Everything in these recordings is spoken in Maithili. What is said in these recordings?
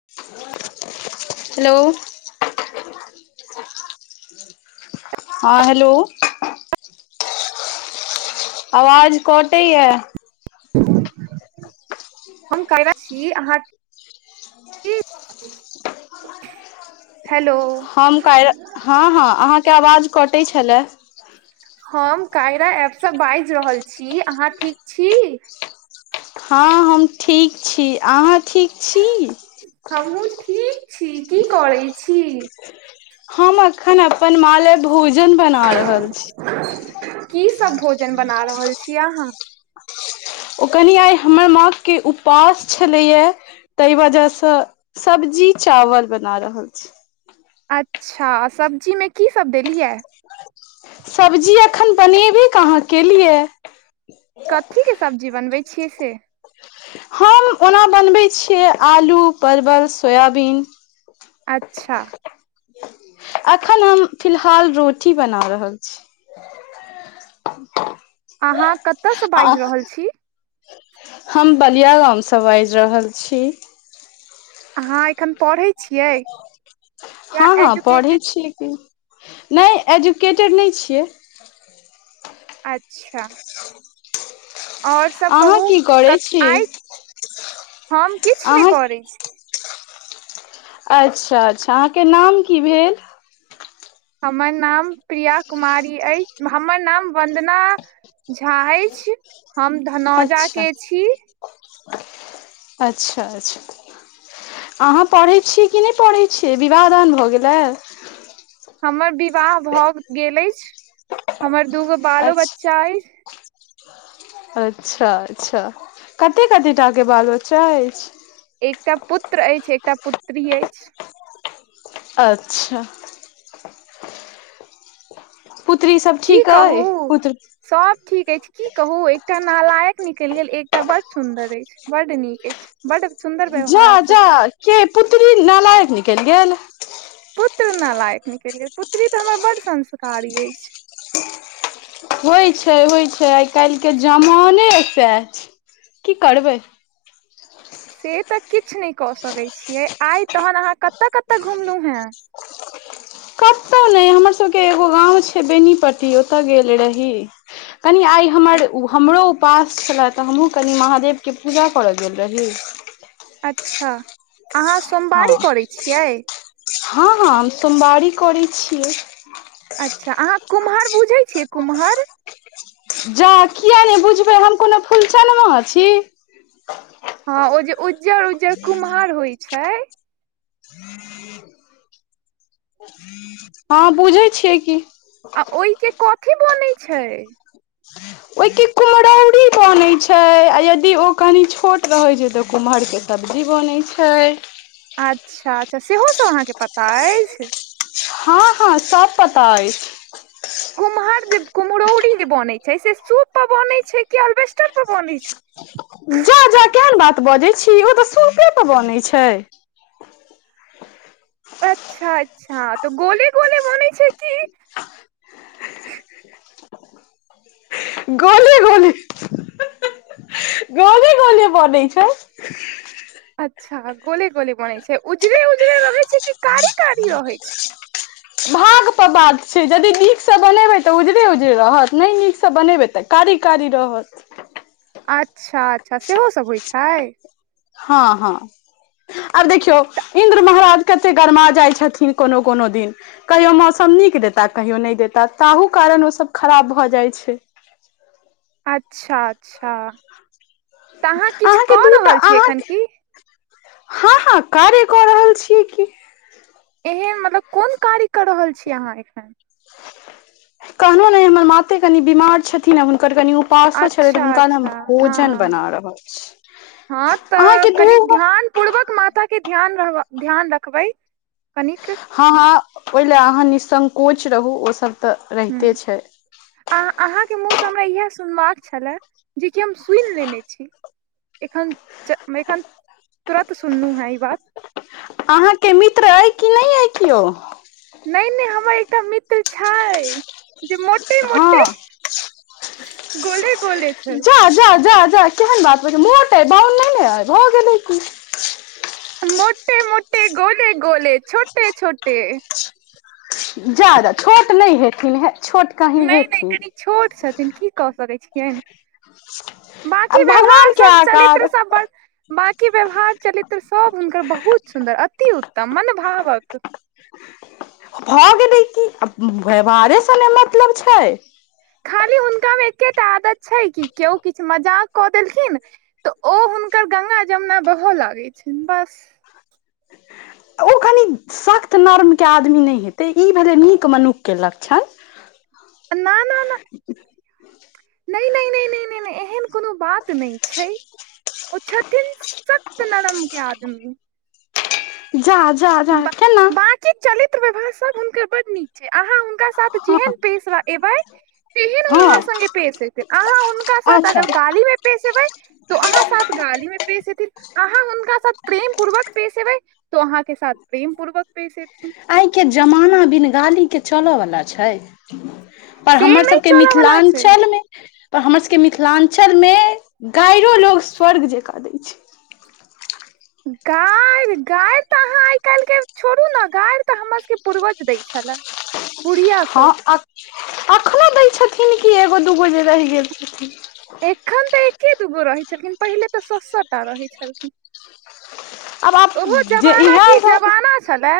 [unintelligible] हेलो [unintelligible] हँ हेलो आवाज कटैया। ह [inaudible] हम कने छी अहाँ [unintelligible] हेलो हम कैर हँ- हँ अहाँके आवाज कटै छलए। हम कायरा एपसँ बाजि रहल छी अहाँ ठीक छी। हँ हम ठीक छी, अहाँ ठीक छी। हमहूँ ठीक छी कि करै छी। हम अखन अपन माँ ले भोजन बना रहल छी। की सब भोजन बना रहल छी अहाँ। ओ कनि आइ हमर माँ के उपास छलैए तय वजह स सब्जी चावल बना रहल छी। अच्छा सब्जीमे की सब देलियैए। सब्जी अखन बनेबे कहाँ केलियैए। कथीके सब्जी बनबै छियै से। हम ओना बनबै छियै आलू परवल सोयाबीन अच्छा। अखन हम फिलहाल रोटी बना रहल छी। अहाँ कतऽ स आ बाइज रहल छी। हम बलिया गामसँ बाजि रहल छी। अहाँ एखन पढ़य छी। हँ- हँ पढ़ै एजुकेटेड छियै कि। नय एजुकेटेड नय छियै। अच्छा। [inaudible] और सब अहाँ कहू की करै क छी आइ हम किछ नहि अहाँ करय छी। अच्छा -अच्छा अहाँ के नाम की भेल। हमर नाम प्रिया कुमारी अय, हमर नाम वन्दना झा अइछ। हम धनौजा अच्छा के छी। अच्छा- अच्छा। अहाँ पढ़य छियै कि नय पढ़य छियै, विवाह दान भ गेले। हमर विवाह भ गेल अइछ। हमर दूगो बालो अच्छा बच्चा अइछ। अच्छा -अच्छा। कते कते टा के बाल बच्चा अइछ। एकटा पुत्र अइछ एकटा पुत्री अइछ। अच्छा। पुत्री सब की ठीक कहू अइ पुत्र सब ठीक अइछ, की कहू एकटा नालायक निकलि गेल एकटा बड़ सुंदर अइछ। बड नीक अइछ। बड सुंद जा- जा के पुत्री नालायक निकलि गेल। पुत्र नालायक निकलि गेल पुत्री त हमर बड संस्कारी अइछ। होय छय होय छय आइ काल्हिके जमाने सेह छय की करबय। से त किछ नय क सकय छियै। आय तखन अहाँ कत कत घुमलंहु एँ। केतौ नय हमर सबके एगो गाँव छय बेनीपट्टी ओतऽ गेल रही। कनी आइ हमर हमरो उपास छलै त हमहूँ कनि महादेवके पूजा करऽ गेल रही। अच्छा अहाँ सो हँ हं हँ हम सोमवारी करै छि। अच्छा अहाँ कुम्हर बुझय छिये कुम्हर जा किय नै बुझबय हम कोनो फूलचनमा छी। हँ ओ जे उज्जर-उज्जर कुम्हर होए छय। हँ बुझय छिये की आ ओय के कथी बोनय छय। [unintelligible] ओए के कुम्हरौरी बनै छय आ यदि ओ कनि छोट रहै छय त कुम्हरके सब्जी बनै छय। अच्छा-अच्छा सेहो सब अहाँ के पता अइछ। हँ हँ सब पता अइछ कुम्हर जे कुम्हरौरीजे बनै छय से सूप पर बनै छय कि अलबेस्टर पर बनै छय। [unintelligible] जा-जा केहन बात बजै छी ओ तऽ सुपे पर बनै छय। अच्छा-अच्छा तऽ गोले-गोले बोनय छय की। [unintelligible] गोले-गोले गोले गोले बनै छय। अच्छा गोले-गोले बोनय छय। उजरे-उजरे रहै छै। कि कारी-कारी रहै छय। [unintelligible] भाग पर बात छै जदि नीक सँ बनेबै त उजरे-उजरे रहत नहि नीकसँ बनेबै त कारी-कारी रहत अच्छा-अच्छा सेहो सब होई छय। हँ हँ आब देखियौ तऽ इन्द्र महाराज कते गरमा जाइ छथिन कोनो-कोनो दिन कहियो मौसम नीक देता कहियो नहि देता ताहू कारण ओ सब खराब भऽ जाए छय। अच्छा अच्छा त अहाँ किछ अहाँके कऽ दूटा रहल छी एखन अहाँके की हँ हँ कार्य कऽ रहल छीयय की। एहन मतलब कोन कार्य कऽ रहल छी अहाँ एखन? कहलौं नहि हमर माते कनि बीमार छथिन आ हुनकर कनि उप पासो छलै तऽ अच्छा हुनका नऽ अच्छा हँ भोजन हँ बना रहल छी। हँ तऽ अहाँके कनिक दू ध्यान पूर्वक माताके ध्यान रहबा ध्यान रखबै कनिक। हँ हँ ओहिलै अहाँ निःसंकोच रहू ओसब तऽ रहिते छै। अ अहाँके मुँह सँ हमरा इहे सुनबाक छलै जेकि हम सुइन लेने छी। एखन चऽ में एखन तुरत सुननु हैं ई बात। अहाँके मित्र अइ कि नहि अइ कियो। नहि नहि हमर एकटा मित्र छय। जे मोटे-मोटे, हँ गोले-गोले छय। अ जा जा जा केहन बात बजै छी। मोट अइ बौन नेनऽ अइ भऽ गेलै कि मोटे-मोटे, गोले-गोले, छोटे-छोटे। जा जा छोट नहि हेथिन हे छोट कहीं नै नै हेथिन कनि छोट छथिन की कऽ सकय छियनि। आ बाॅंकी भगवान व्यवहार के सब, चलित्र आकार सब, बड़ बाॅंकी व्यवहार चलित्र सब हुनकर बहुत सुन्दर, अति उत्तम मनभावक भऽ गेलै की, आ व्यवहारेसँ ने मतलब छै। खाली हुनका मे एकेटा आदत छै, कि केओ किछु मजाक कऽ देलखिन तऽ ओ हुनकर गंगा-जमुना बहऽ लागै छनि बस। ओ कनि सख्त नर्मके आदमी नहि हेतै, ई भेलै नीक मनुखके लक्षण। ना -ना- ना नहि -नहि -नहि -नहि एहन कोनो बात नहि छै। ओ छथिन सख्त नरम के आदमी। जा- जा- जा केना? चि चलित्र व्यवहार सब हुॅंनकर बड्ड नीक छै, अहाँ हुॅंनका साथ हँ जेहेन पेश एबै तेहन ओ हँ अहाँ संगे पेश हेतै। अहाँ हुनका साथ अच्छा अगर गालीमे पेश ऐबै तो अहाँ साथ गाली में पेश ऐथिन, अहाँ हुनका साथ प्रेम पूर्वक पेश एबै तो अहाँके साथ प्रेम पूर्वक पेश ऐथिन। आइके जमाना बिन गालीके चलऽवला छै। पर से हमर नहि सबके चलऽ वाला छै मिथिलाञ्चल मे पर हमर सबके मिथिलांचल मे गायरो लोग स्वर्ग जकाँ दै छै। गारि -गारि तऽ अहाँ आइ काल्हि के छोड़ू ने, गारि तऽ हमर सबके पूर्वज दै छले। [inaudible] हँ सब एखनो दै छथिन कि, एगो दूगो जे रहि गेल छथिन। एखन तऽ एके दूगो रहै छलखिन। पहिले तऽ सौ -सौ टा रहै छलखिन। आब आब ओहो जे जमाना की इएह सब। जमाना छलए,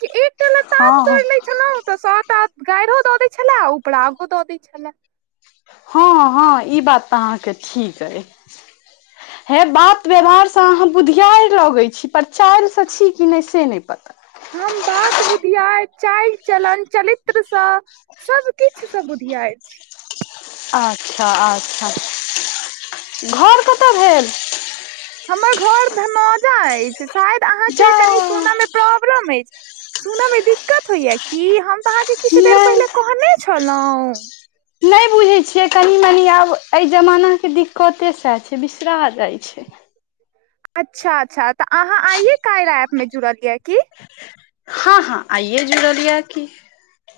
कि एकटा हँ लताम हँ तोड़ि लय छलों तऽ सौ ता गायरोदऽ दै छले, आ उपरागो दऽ दै छले। हँ- हँ ई बात तऽ अहाँके ठीक अइ। हे बात व्यवहारसँ अहाँ बुधियारि लगै छी, पर चालिसँ छी कि नहि से नहि पता। हम बात-बुधियैर, चाइल-चलन, चलित्रसँ सब किछु सऽ बुधियैर छि। अच्छा- अच्छा, घऽर कतऽ भेल? हमर घर धनौजा अछि, शायद जा अहाँके कनि सुनऽ मे प्रोब्लम अछि, सुनय मे दिक्कत होये की, हम तऽ अहाॅंके किछु देर नहि पहिले कहने छलहुँं। नहि बुझे छीये कनी-मनी आब अय जमाना के दिक्कते सेह छै, विसरा जाय छै। अच्छा -अच्छा तऽ अहाँ आये कायरा एप मे जुड़लये ये की। हँ- हँ आइये जुड़लिये की।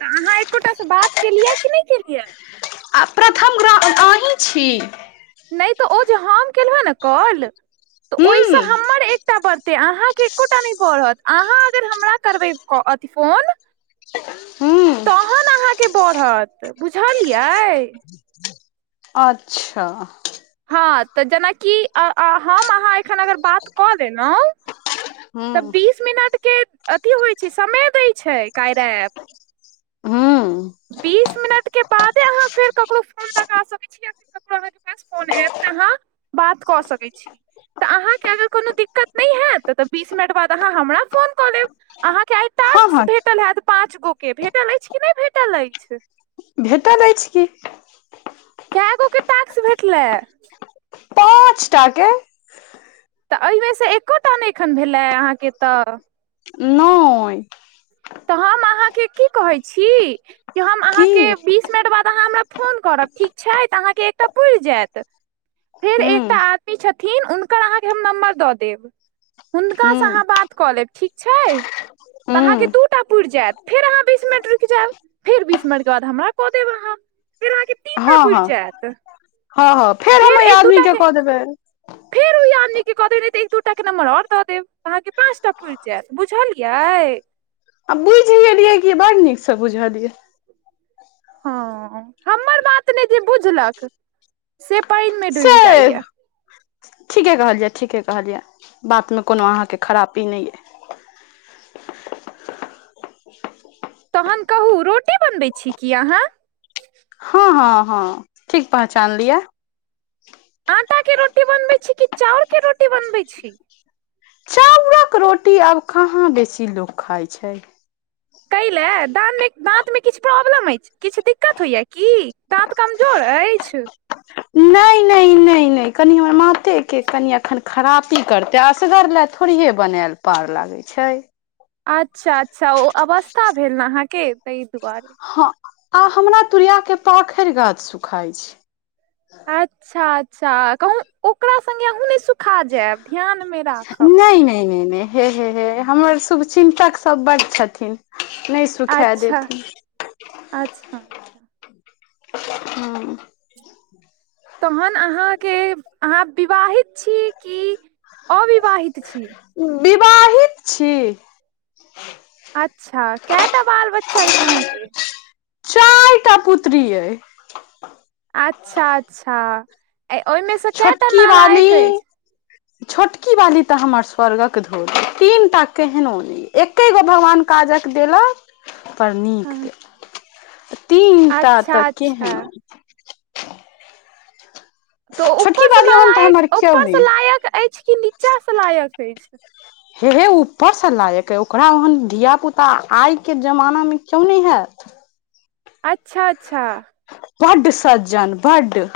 अहाँ एकोटास स बात केलियै कि नहि केलियै। आ प्रथम रा अहीँ छी। नहि तऽ ओ जे हम केलहु ने काॅल तऽ हूँ ओहिसँ हमर एकटा बर्त तऽ अहाँके एकोटा नहि बढ़त, दो अहाँ अगर हमरा करबै फोन। हू्ंउ तहन अहाँके बढ़त बुझलियै। अच्छा। हँ तऽ जेनाकि हम अहाँ एखन अगर बात कऽ लेलंहु। तऽ हूँ बीस मिनट के अथी होइ छै समय दै छै कायरा ऐप। हँ। बीस मिनटके बादे अहाँ फेर ककरो फोन लगा सकय छी। ककरो अहाँके पास फोन आयत तऽ अहाँ बात कऽ सकैत छी। तऽ अहाँके अगर कोनो दिक्कत नहि हेत तऽ बीस मिनट बाद अहाँ हमरा फोन क लेब अहाँ के आई हँ टास्क हँ भेटल हयत पाँच गो। कि भेटल अछि कि नहि भेटल अछि? भेटल अछि की। कए गो के टास्क भेटलै? पाँचटा के। तऽ एहिमेसँ एकोटा नहि एखन भेलै अहाँके तऽ। नय। तऽ हम अहाँके की कहै छी जे हम अहाँके की बीस मिनट बाद अहाँ हमरा फोन करब ठीक छैय तऽ अहाँकेँ एकटा पुड़ि जायत। फेर एकटा हूँ आदमी छथिन हुनकर अहाँके हम नम्बर दऽ देब। हुनकासँ अहाँ हूँ बात कऽ लेब ठीक छै। तऽ अहाँके हूँ दूटा पुरि जायत फेर अहाँ बीस मिनट रुकि जायब। फेर बीस मिनट के बाद हमरा कऽ देब अहाँ। फेर अहाँके तीन टा हँ पुरि हँ जायत हँ हँ। हम फेर ओहि एक आदमी दूटा के कऽ देबै फेर ओ आदमी के क देैब ने तऽ एक दूटा के नंबर आर देब अहाँ के पाँंच टा पुरि जायत बुझलियै? आ बुइझि गेलिए की बड नीक से बुझलियै। हँ हमर बात ने जे बुझलक से पानि मे डूइब से ठीके कहलियै ठीके कहलियै बात मे कोनो अहाँके खरापी नहि यै। तहन कहू रोटी बनबैत छी की अहाँ? हँ हँ हँ ठीक पहचान लियअ। आटा के रोटी बनबै छी कि चाउर के रोटी बनबै छी? चाउरक रोटी आब कहाँ बेसी लोक खाइ छै। कै लए दाँतमे किछु प्रॉब्लम अछि की? किछु दिक्कत होइया की? दाँत कमजोर अछि। नहि नहि नहि नहि कनि हमर मातेके कनि एखन खरापी करतै असगर लेतऽ थोड़िहे बनायल पार लागैत छै। अच्छा अच्छा ओ अवस्था भेल ने अहाँके ताहि दुआरे। ह आ हमरा तुुरिया के पाखरि गाछ सुखाइत छै। अच्छा अच्छा कहू ओकरा संग्गे अहूँ ने सुखा जायब। ध्यान मे राखब नहि नहि नहि नहि हे हे हे हमर शुभ चिन्तक सब बड छथिन। नहि सुखा अच्छा देथिन अच्छा। अच्छा हँ। तहन अहाँके अहाँ विवाहित छी कि अविवाहित छी? बिबाहित छी। अच्छा केटा बाल बच्चा अछि अहाँके? चारि टा पुत्री ऐ। अच्छा अच्छा ओहिमेसँ केएटा छोटकी नालायक वाली अछि? छोटकी बाली तऽ हमर स्वर्गक धोल ऐ तीन टा त केहजो नै। एकै गो भगवान काजक देलक पर नीक हँ, देलक। तीनटा त अच्छा अच्छा केहनो तऽ छोटकी उपरसँ वाली ओहन तऽ हमर नालायक केओ उपरसँ नहि लायक ऐछ कि निचा से लायक ऐछ? हे हे ऊपरसँ लायक ऐ ओकरा ओहन धियापुता आइके जमानामे कियो नै हैत। अच्छा अच्छा। बड सज्जन बड।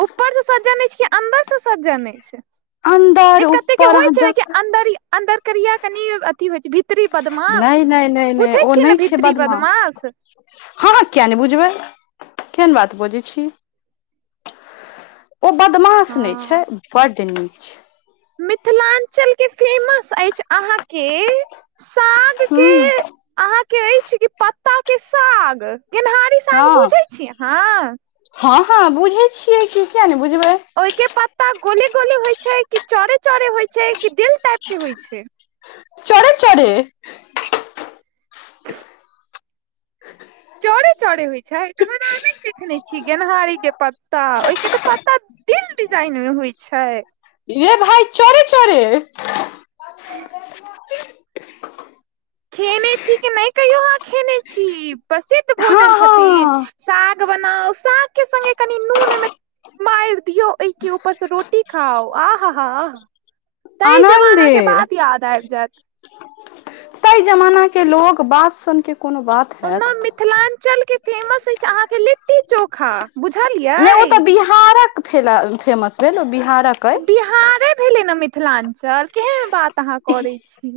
ऊपर सँ सज्जन ऐइछ कि अन्दर सँ सज्जन ऐछ। नै अन्दर कते के ऊपर होइ अहाँ छै ने जत अन्दरिया अन्दर करिया कनि अथि होइ छै भी नै नै नै नै ओ नै ने छै भीतरी बदमास। बदमाश हां हां किया नै बुझबै केहन बात बजै छी। ओ बदमाश नै छै बड निक छै। मिथिलांचल के फेमस ऐइछ अहाँके साग हू। के अहाँके ऐइछ कि पत्ता के साग। गेनहारी साग हँ बुझै छी अहाँ हँ ह बुझै छियै कि किया नै बुझबै। ओइके पत्ता गोले-गोले होइ छै कि चोरे-चोरे होइ छै कि दिल टाइप के होइ छै। चोरे चोरे। चोरे चोरे होइ छै तहन अहाँ नै देखने छी गेनहारी के पत्ता ओइके तऽ पत्ता तील डिजाइन मे होइ छै। रे भाइ चोरे-चोरे खेने छी कि नै कहियो अहाँ खेने छी प्रसिद्ध हँ भोजन छथिन। हँ साग बनाउ सागके संगे कनि नून ओइमे मारि दियौ ओइके ऊपर सँ रोटी खाउ आहा हा आहा। तै आनन्दे जमाना के बात याद आबि जेत। ऐ जमाना के लोग बात सन के कोनो बात हैत ओना मिथिलांचलके फेमस ऐछ अहाँके लिट्टी चोखा। नै ओ तऽ बुझलियै बिहारक फेला फेमस भेल ओ बिहारक अइ तऽ बिहारे भेलै न मिथिलांचल केहन बात अहाँ करै छी।